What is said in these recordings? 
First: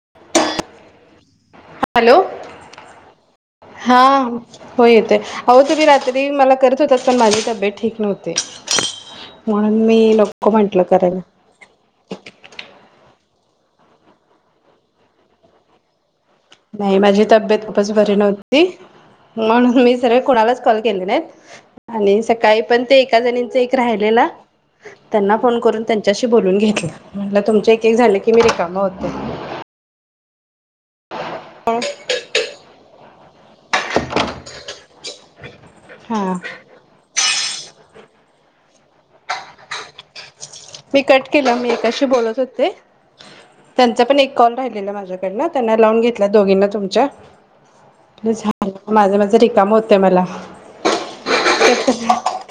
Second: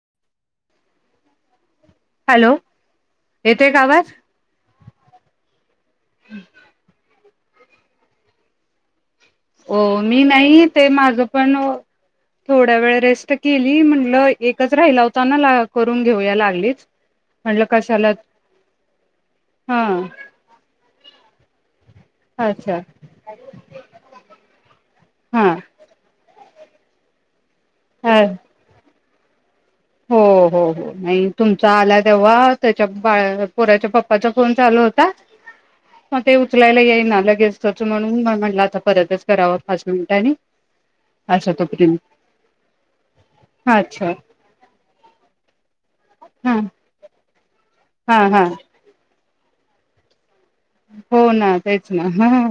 [inaudible] Hello येतोय का हा आवाज हो येतोय अहो तुम्ही रात्री मला करत होतात पण माझी तब्येत ठीक नव्हती म्हणून ओ मी नको नाही म्हंटलं ते करायला माझ पण केवढ्या वेळ रेस पी त किली म्हंलं एकच राहिला होता ना करून घेऊया लागलीच नाही माझी म्हटलं तब्येत खूपच कशाला बरी नव्हती हा म्हणून मी सरळ कुणालाच कॉल केले नाहीत आणि सकाळी अच्छा पण ते एका जणीच एक राहिलेला त्यांना हा फोन करून त्यांच्याशी बोलून घेतल म्हटलं तुमच्या एक एक अ झाले की मी रिकामा होतो [inaudible] हो हो हो नाही तुमचा आला तेव्हा त्याच्या बाळ पोराच्या पप्पाचा फोन चालू होता. मग हा ते उचलायला येई ना लगेच. म्हणून म्हटलं आता परतच करावा पाच मिनिटांनी. मी कट अच्छा केला मी तोपर्यंत एकाशी बोलत होते त्यांचा अच्छा पण एक कॉल राहिल ला माझ्याकडन त्यांना लावून घेतल्यात हा दोघींना तुमच्या. हा [unintelligible] हा झाल माझं माझं रिकाम होतय मला हो ना तेच ना ह ह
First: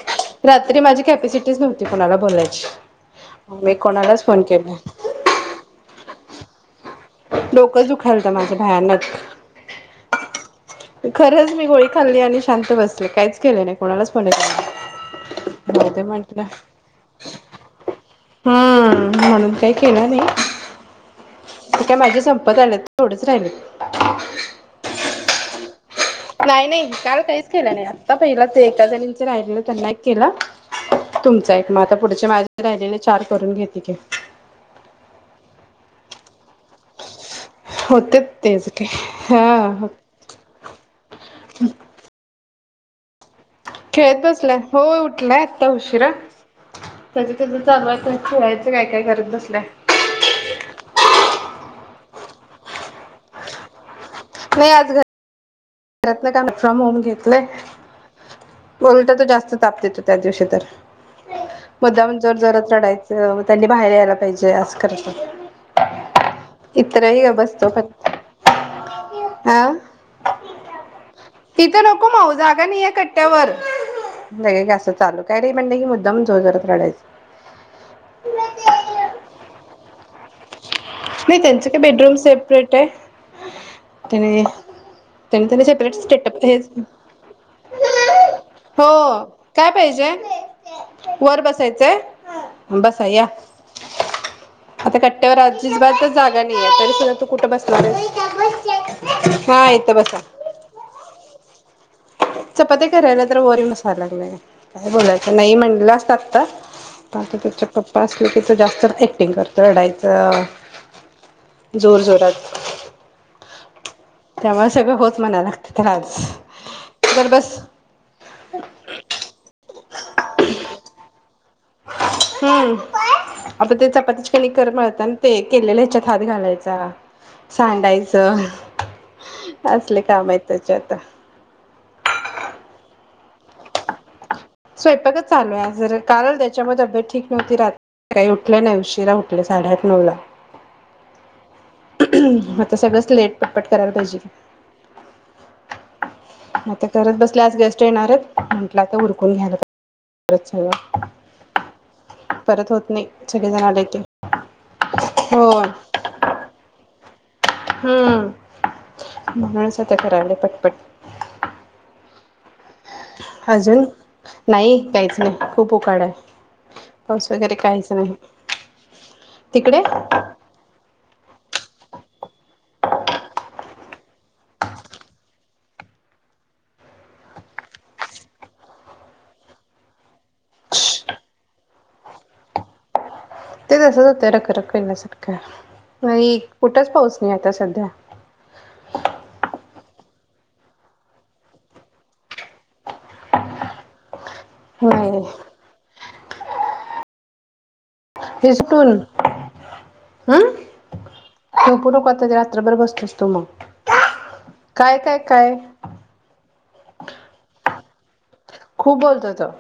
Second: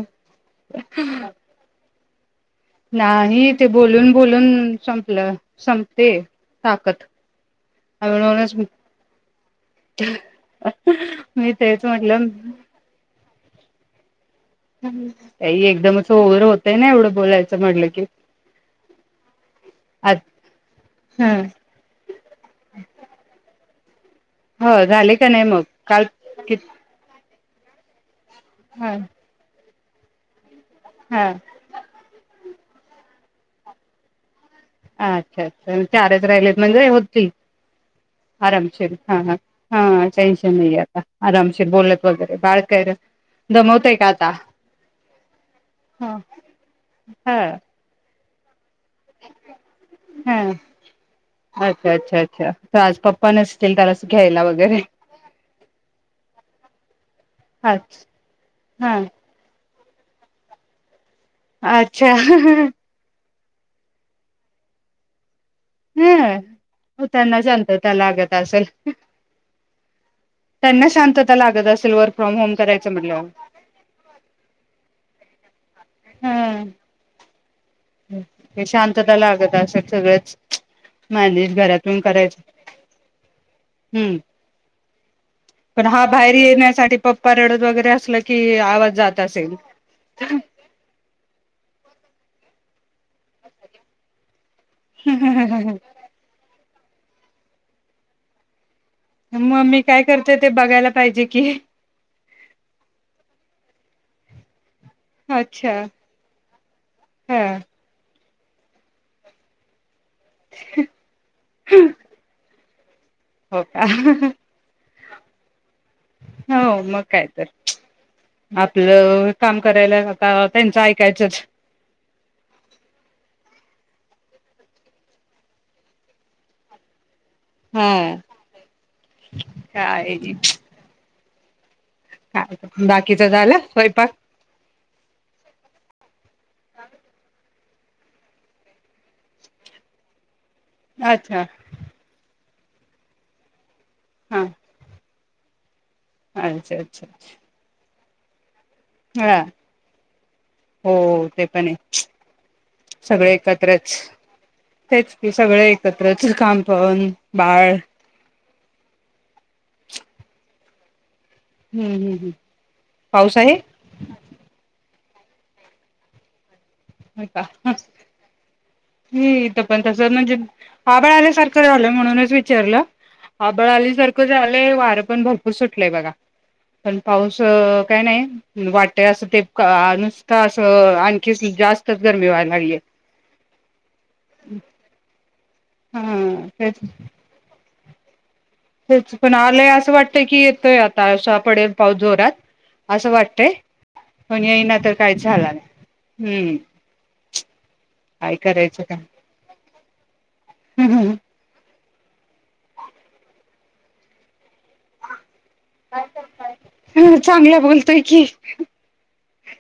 हं ती कोणाला बोलायची. नाही ते मी बोलून कोणालाच फोन बोलून केला संपलं संपतेय ताकत डोकंच दुखायलत माझं भयानक खरंच मी तेच गोळी खाल्ली म्हटलं आणि शांत बसले कायच के् केलं नाही कोणालाचं एकदमच ओवर म्हटलं होतोय ना एवढं बोलायचं म्हटलं की हम्म म्हणून काही केलं आत् नाही हं. ते काय माझं संपत आलेत तेवढंच राहिलेत. हो झाले का नाही मग? काल कि नाही नाही काल काहीच् केले नाही आता पहिला ते एका हा जणींच राहिले त्यांना एक केला. हा तुमच एक म् आता पुढचे मा राहिलेल चार करून घेते की. अच्छा अच्छा चारच राहिलेत. म्हणजे होती होते तेच आरामशीर काय हं हं हा टेन्शन नाही आता आरामशीर बोलत वगैरे बाळ काय रं खेळत बसलाय हो होय उठलाय आता उशिरा ह त्याज ह त्याज चालू हाय तो खेळत काय काय करत बसलाय. हा अच्छा अच्छा अच्छा तर आज पप्पा नसतील तर त्याला घ्यायला वगैरे करत‌ वर्क फ्रॉम होम घेतलंय अच्छ हा बोलत्यात जास्त तापतोय‌ तो त्या दिवशी तर. अच्छा मुदामन जोर जोरात रडायचं म त्यांनी बाहेर यायला पाहिजे असं करत्यात. हम् म् त्यांना पण शांतता लागत असल. हा तिथं नको माऊ जागा नाइए करायचं म्हटल्यावर कट्ट्यावर बाई हे असं चालू काय रे म्हणलं की मुद्दाम जोर जोरात रडायचं. हे शांतता लागत असं सगळंच [inaudible] नाही मॅनेज त्यांचं ते घरातून बेडरूम करायचं सेपरेट हाय हम्म त्यानी ज्येनी त्येनी पण सेपरेट हा बाहेर स्टेटप हेच येण्यासाठी पप्पा रडत वगैरे असलं की हो आवाज जात असेल काय पाहिजे वर बसायचंय आहे. बस या. आता कट्टयावर जागा नाहीे तरी सुधा तू कुठ बसला? मग मी काय करतेय ते बघायला पाहिजे कि. चपात्या करायला तर वर येऊन बसालाय. काय बोलायचं नाही अच्छा म्हणलं असतात हा त्याच्या पप्पा अस त ति तर जास्त अक्टिंग करतं रढाय जोर जोरात हो का? म्हणाला तर आज हो मग काय बर तर बस आपलं काम करायला आता त्यांचं ऐकायचंच. हम्म आपन ते चपाती कणिक तेन त्या मळताना ते केलेल्या ह्याच्यात हात घालायचा हा. सांडायचं असले काय काम आहेत त्याचे आता. काय बाकीच झालं स्वयंपाक. स्वयंपाक चालू आहे जर कारण त्याच्यामध्ये तब्येत ठीक नव्हती रात् काही उठले नाही उशिरा उठले साडेआठ नऊ ला अच्छा तर सगळं लेट पटपट करायला पाहिजे. हा अच्छा आता करत बसल्यास गेस्ट येणारेत म्हटलं आता उरकून ह घ्यायला पाहिजे परत हो सगळं ते पण आहे परत होत नाही सगळे सगळेजण आले एकत्रच की तेच की हो सगळे एकत्रच काम पाहून हम्म म्हणूनच आता कराला पटपट हम्म हम् हम् अजून नाही काहीच खूप उकाडा आहे. होय पाऊस का वगैरे हं काहीच नाही मी इथ पण तिकडे तस म्हणजे आभाळ आल्यासारखं झालं म्हणूनच विचारलं आभाळ आल्या सारखं झालंय वारा पण भरपूर सुटलं बघा पण पाऊस काय नाही वाटय असूते का नुस्ता असं आणखी जास् तर गर्मी व्हाय लागली आहे. ते असच होते रखरखी ना सुटका नाही हा तेच कुठंच पाऊच नाही आता सध्या तेच पण आलय अस वाट ते की येतोय आता असा पडेल पाऊस जोरात असं वाटतय पण येई ना तर नाही काहीच झाला नाही. हम्म [unintelligible] काय पतज करायचं का तू रात्रभर बसतोस तू मग काय काय काय हम्म चांगल्या बोलतोय की खूप बोलतोय तो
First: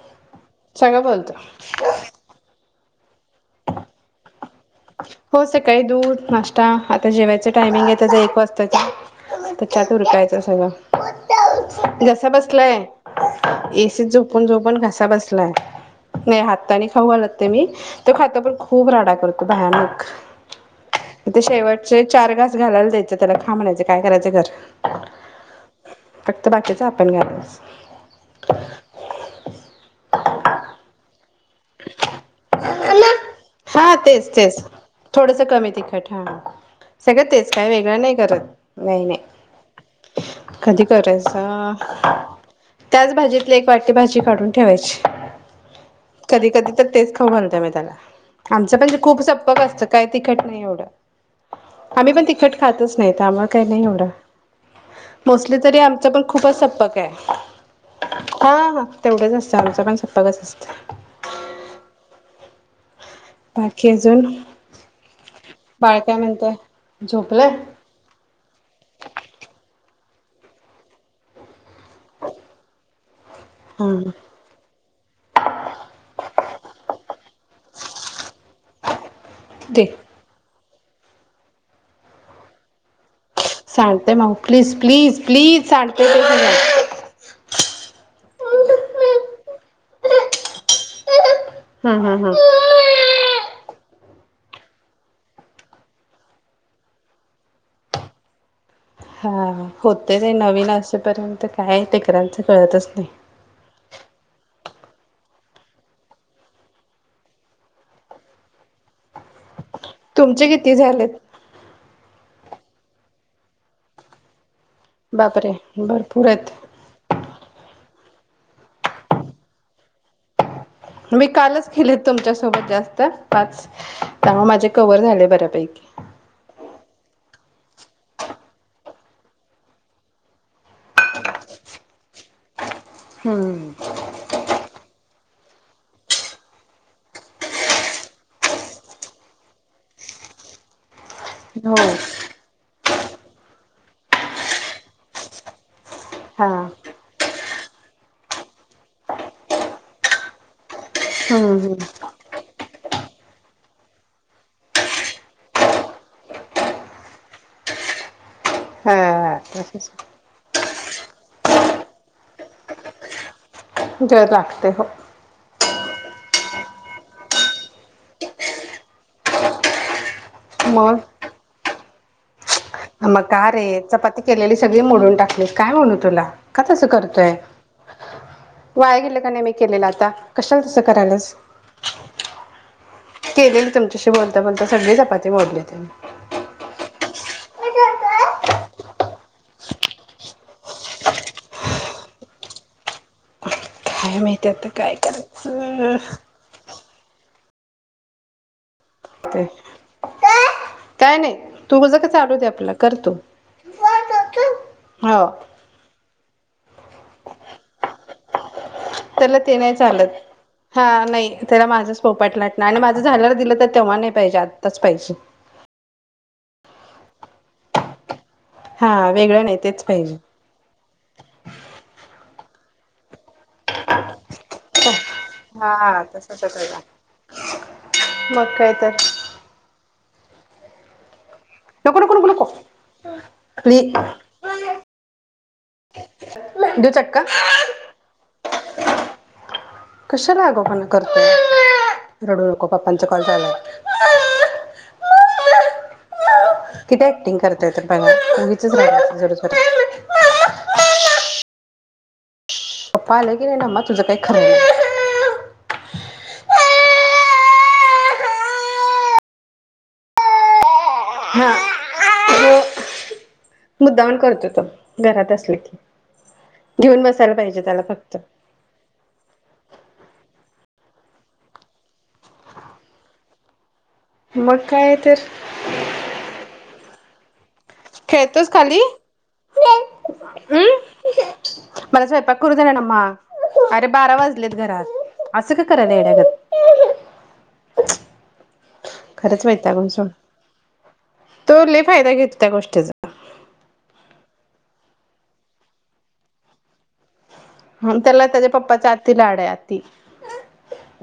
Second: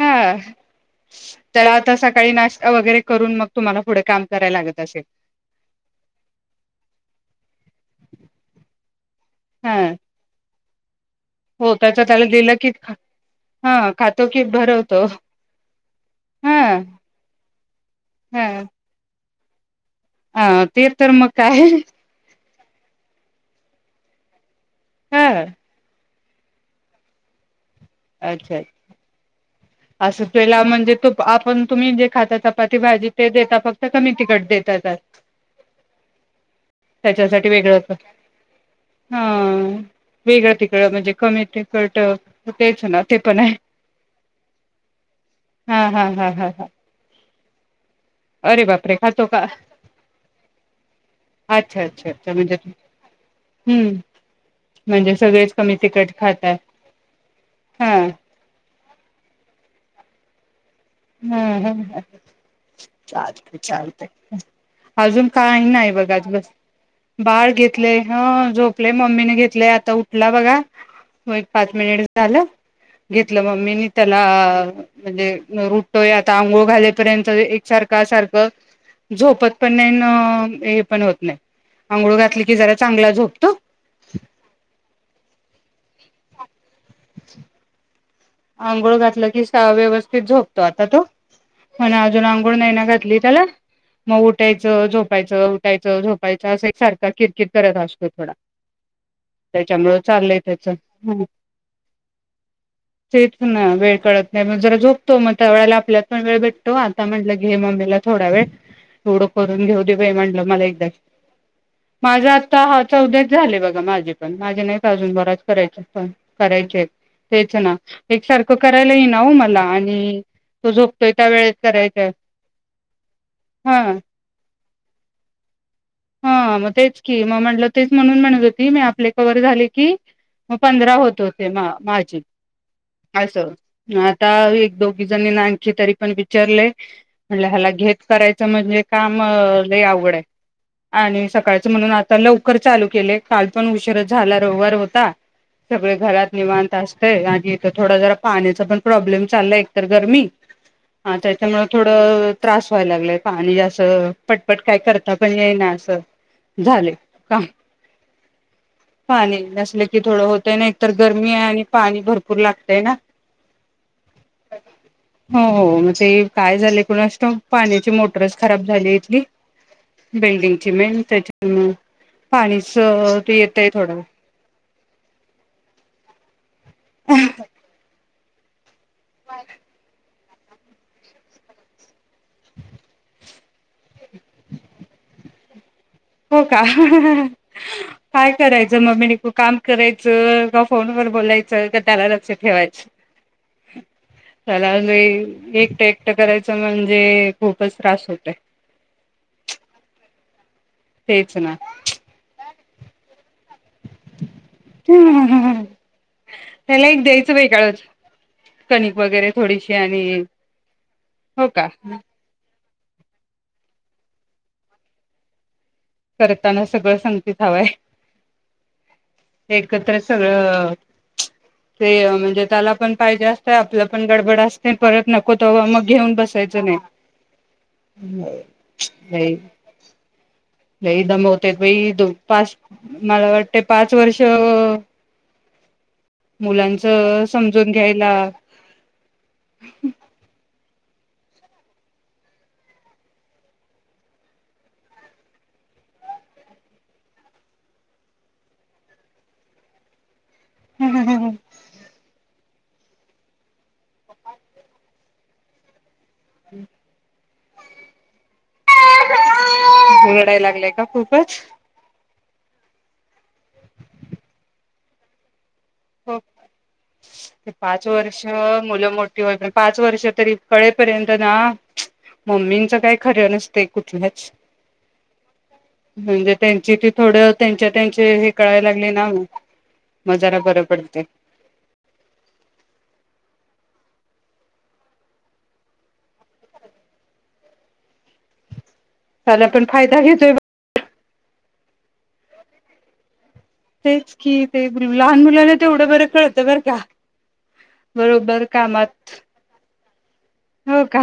हा सगळं बोलतो त्याला आता सकाळी नाश् वगैरे करून मग तुम्हाला पुढे काम करायला लागत असेल हो सकाळी दूध नाश्ता आता जेवायचं टायमिंग आहे त्याचा एक वाजताचा हा त्याच्या आत उरकायचं सगळं हो त्याच त्याला घसा दिलं की बसलाय हा एसीत खातो की झोपून-झोपून, भरवतो घसा बसलाय नाही हा हातानी खाऊ घालते मी तो खातो हा पण खूप राडा करतो [unintelligible] हा ते तर म ते काय शेवटचे चार घास घालायला द्यायचं त्याला खा म्हणायचं काय करायचं कर हा फक्त बाकीचा आपण घालस अच्छा असं पेला म्हणजे तो आपण तुम्ही जे खाता चपाती भाजी ते देता फक्त हा कमी तेच तिकट तेच देतात थोडस कमी तिखट हा सगळं त्याच्यासाठी तेच काय वेगळं नाही करत नाही हा नाही वेगळं कधी तिखट म्हणजे कमी करायचं तिखट तेच ना त्याच ते पण आहे. भाजीतली एक वाटी भाजी काढून ठेवायची. हां हां हां कधी हां हां कधी तर तेच खावू घालते मी त्याला अरे आमचं बापरे! पण खूप खातो का? संप्पक असत काय तिखट नाही एवढं अच्छा अच्छा आम्ही पण अच्छा म्हणजे तिखट खातच नाही तर आम्हाला काय नाही हम्म एवढं म्हणजे सगळेच मोस्टली कमी तरी तिखट आमच्यात पण खाताय. खूपच संप्पक आहे हां आ हा तेवढंच असतं आमचं पण सप्पकच असतं. हूं हूं हूं चालतय बाकी अजून चालतय अजून काय नाय बाळ बघ काय आज बस म्हणतय बाळ झोपलंय घेतलय हं झोपलय मम्मीने घेतलय आत ता उठला बघा व्हय एक पाच मिनिट झालं. घेतलं मम्मीनी हा त्याला म्हणजे रु आता आंघोळ घालेपर्यंत एकासारखा सारख झोपत पण नाय दे न ये पण होत नाय आंघोळ घातली की जरा चांगला झोप सांडतय माऊ प्लीज प्लीज प्लीज सांड [inaudible] [inaudible] आंघोळ घातल की सा व्यवस्थित झोपतो आता तो हो ना हम्म हम्म अजून हम्म अंघोळ नाय ना घातली त्याला म उठायच झोपायच उठायच झोपायच अस एक सारख किरकिर करत असतोय थोडा हा त्याच्यामुळ होतय ते चाललंय त्याच नवीन असेपर्यंत काय तेकरांच कळतच नाय. तेच ना वेळ कळत नाही म जरा झोपतो मग त्यावेळेला आपल्यात पण वेळ भेटतो आता म्हटल घे मम्मीला थोडा वेळ एवढ करून घेऊ दे बाय म्हटल तुमचे मला किती एकदा झालेत? माझ आता हा चौदाच झालेय बघा माझे पण माझे नाहीत अजून बराच बापरे करायच्या पण भरपूर आहेत करायचेत तेच ना एक सारख करायला येईना वो मला आणि तो झोपतोय मी त्या वेळेत कालच केेलेत करायचाय तुमच्यासोबत जास्त पाच हा त्यामुळ माझे कवर झाले बऱ्यापैकी त तेच म्हणून म्हणत होती मी आपले कवर झाले की म पंधरा होत होते म माझे अस हम्म आता एक दोघी जनींना आणखी तरी पण विचारलय म्हणले हयाला घेत करायच म्हणजे काम लय आवघडये आणि सकाळच हो म्हणून आता लवकर चालू केले काल पण उशीर च झाला रववार होता सगळे घरात हा निवांत असतय आणि त थोडा जरा पाण्याचा पण प्रॉब्लेम चाललाय एक तर गरमी हा हम्म त्याच्यामुळे थोड हम्म त्रास व्हायला लागलाय पाणी पटपट काय करता पण येई ना अस झालय काम पाणी हा नसल की तसंच थोड होत त्यांनी एकतर गरमी आहे आणि पाणी भर पूर लागतय ना जर लागतय हो हो हो मग ते काय झालय कुणास ठाऊक पाण्याची मोटारच खराब झाले इथली बिल्डिंगची मग [unintelligible] त्याच्यामुळं पाणीस मग तू का येतय रे थोड चपाती केलेली सगळी मोडून टाकली काय म्हणू तुला का तस करतोय [inaudible] वाया गेल का नाय मी केलेल आता कशाला तस करायलास केलेली तुमच्याशी बोलता बोलता सगळी चपाती मोडली त्यांनी हो का [unintelligible] काय करायच ममी काम करायच का फोनवर बोलायच का त्याला लक्ष ठेवायच काय माहिती आता त्याला काय लई एकट करायचं एकट करायच म्हणजे खूपच त्रास होतय [unintelligible] काय तेच नाही तू कसं काय चालू दे आपल करतो हम हम्म हा त्याला एक द्यायचं वेगळच त्याला ते नाही चालत हा नाही हो त्याला का माझच पोळपाट लाटणं नाही नाही माझं झाल्याला दिलं तर तेव्हा नाही पाहिजे आत्ताच पाहिजे करताना सगळं सांगतीच हवंय हा वेगळं नाही तेच एकत्र पाहिजे सगळं ते म्हणजे त्याला पण पाहिजे असत आपलं पण गडबड अस परत नको त मग हा घेऊन तसंच आहे बसायचं नाही त्याला मग काय तर लई दमव ते नको दो नको नको नको पाच मला वाटते प्ली पाच वर्ष मुलांच देऊ चटका समजून घ्यायला करत मम्मा रडू नको पाप्पांच कॉल चालूय मम्मा किती ॲक्टिंग करतय तर बघा मूवीचच जर ज हम् हम् हम् हम् पपा आले की नाही न मा तुझं काही खरं नाही [unintelligible] हम् [unintelligible] रडायला लागलाय का? खूपच हा मुद्दामण करतो तो घरात असले की हो घेऊन बसायला ते पाहिजे त्याला पाच फक्त वर्ष मुलं मोठी होय पण पाच वर्ष तरी कळेपर्यंत ना मम्मींचं काय खर नसतय कुठल्याच मग काय तर म्हणजे त्यांची थोडं त्यांच्या त्यांचे हे खेळतोस कळाय खाली लागले ना मग जरा बर हम्म मला स्वयंपाक करू दे नमा बारा वाजलेत घरात असं का करायला येड्यागत खरंच चाले पण वैतागून फायदा सोड घेतोय बघ तो लय फायदा घेत त्या गोष्टीचा तेच कि ते लहान मुलाना तेवढं बरं कळतं बर का? ह त्याला बरोबर त्याच्या पप्पाच्या कामात आती लाडत त हो का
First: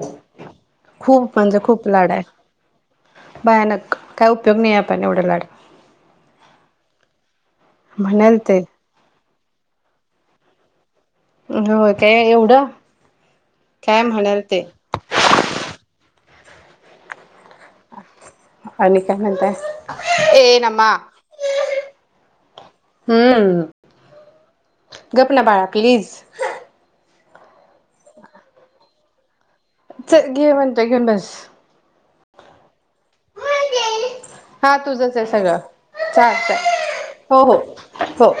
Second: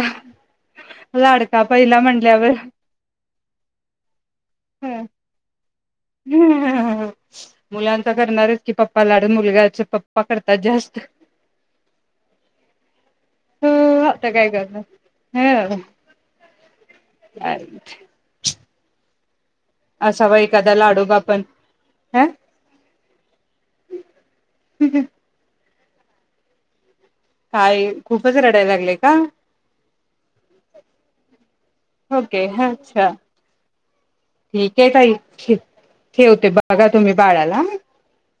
खूप म्हणजे लाडका खूप पहिला लाड आहे म्हटल्यावर भयानक काय उपयोग नाही आपण [unintelligible] एवढं लाड मुलांचा म्हणाल ते करणारच कि पप्पा लाड मुलगा पप्पा करतात जास्त हो काय एवढं ह काय आता म्हणल ते अ आणि काय म्हणताय? ए एखादा नामा लाडोबा पण ह हम्! गप ना बाळा प्लीज! [unintelligible] काय खूपच रडायला लागलेय का? चल घे म्हणतय घेऊन बस ओके हा अ हा ठीक आहे ताई तुझंच ही सगळं ठेवते बघा तुम्ही चालतंय हो हो बाळाला ह! हो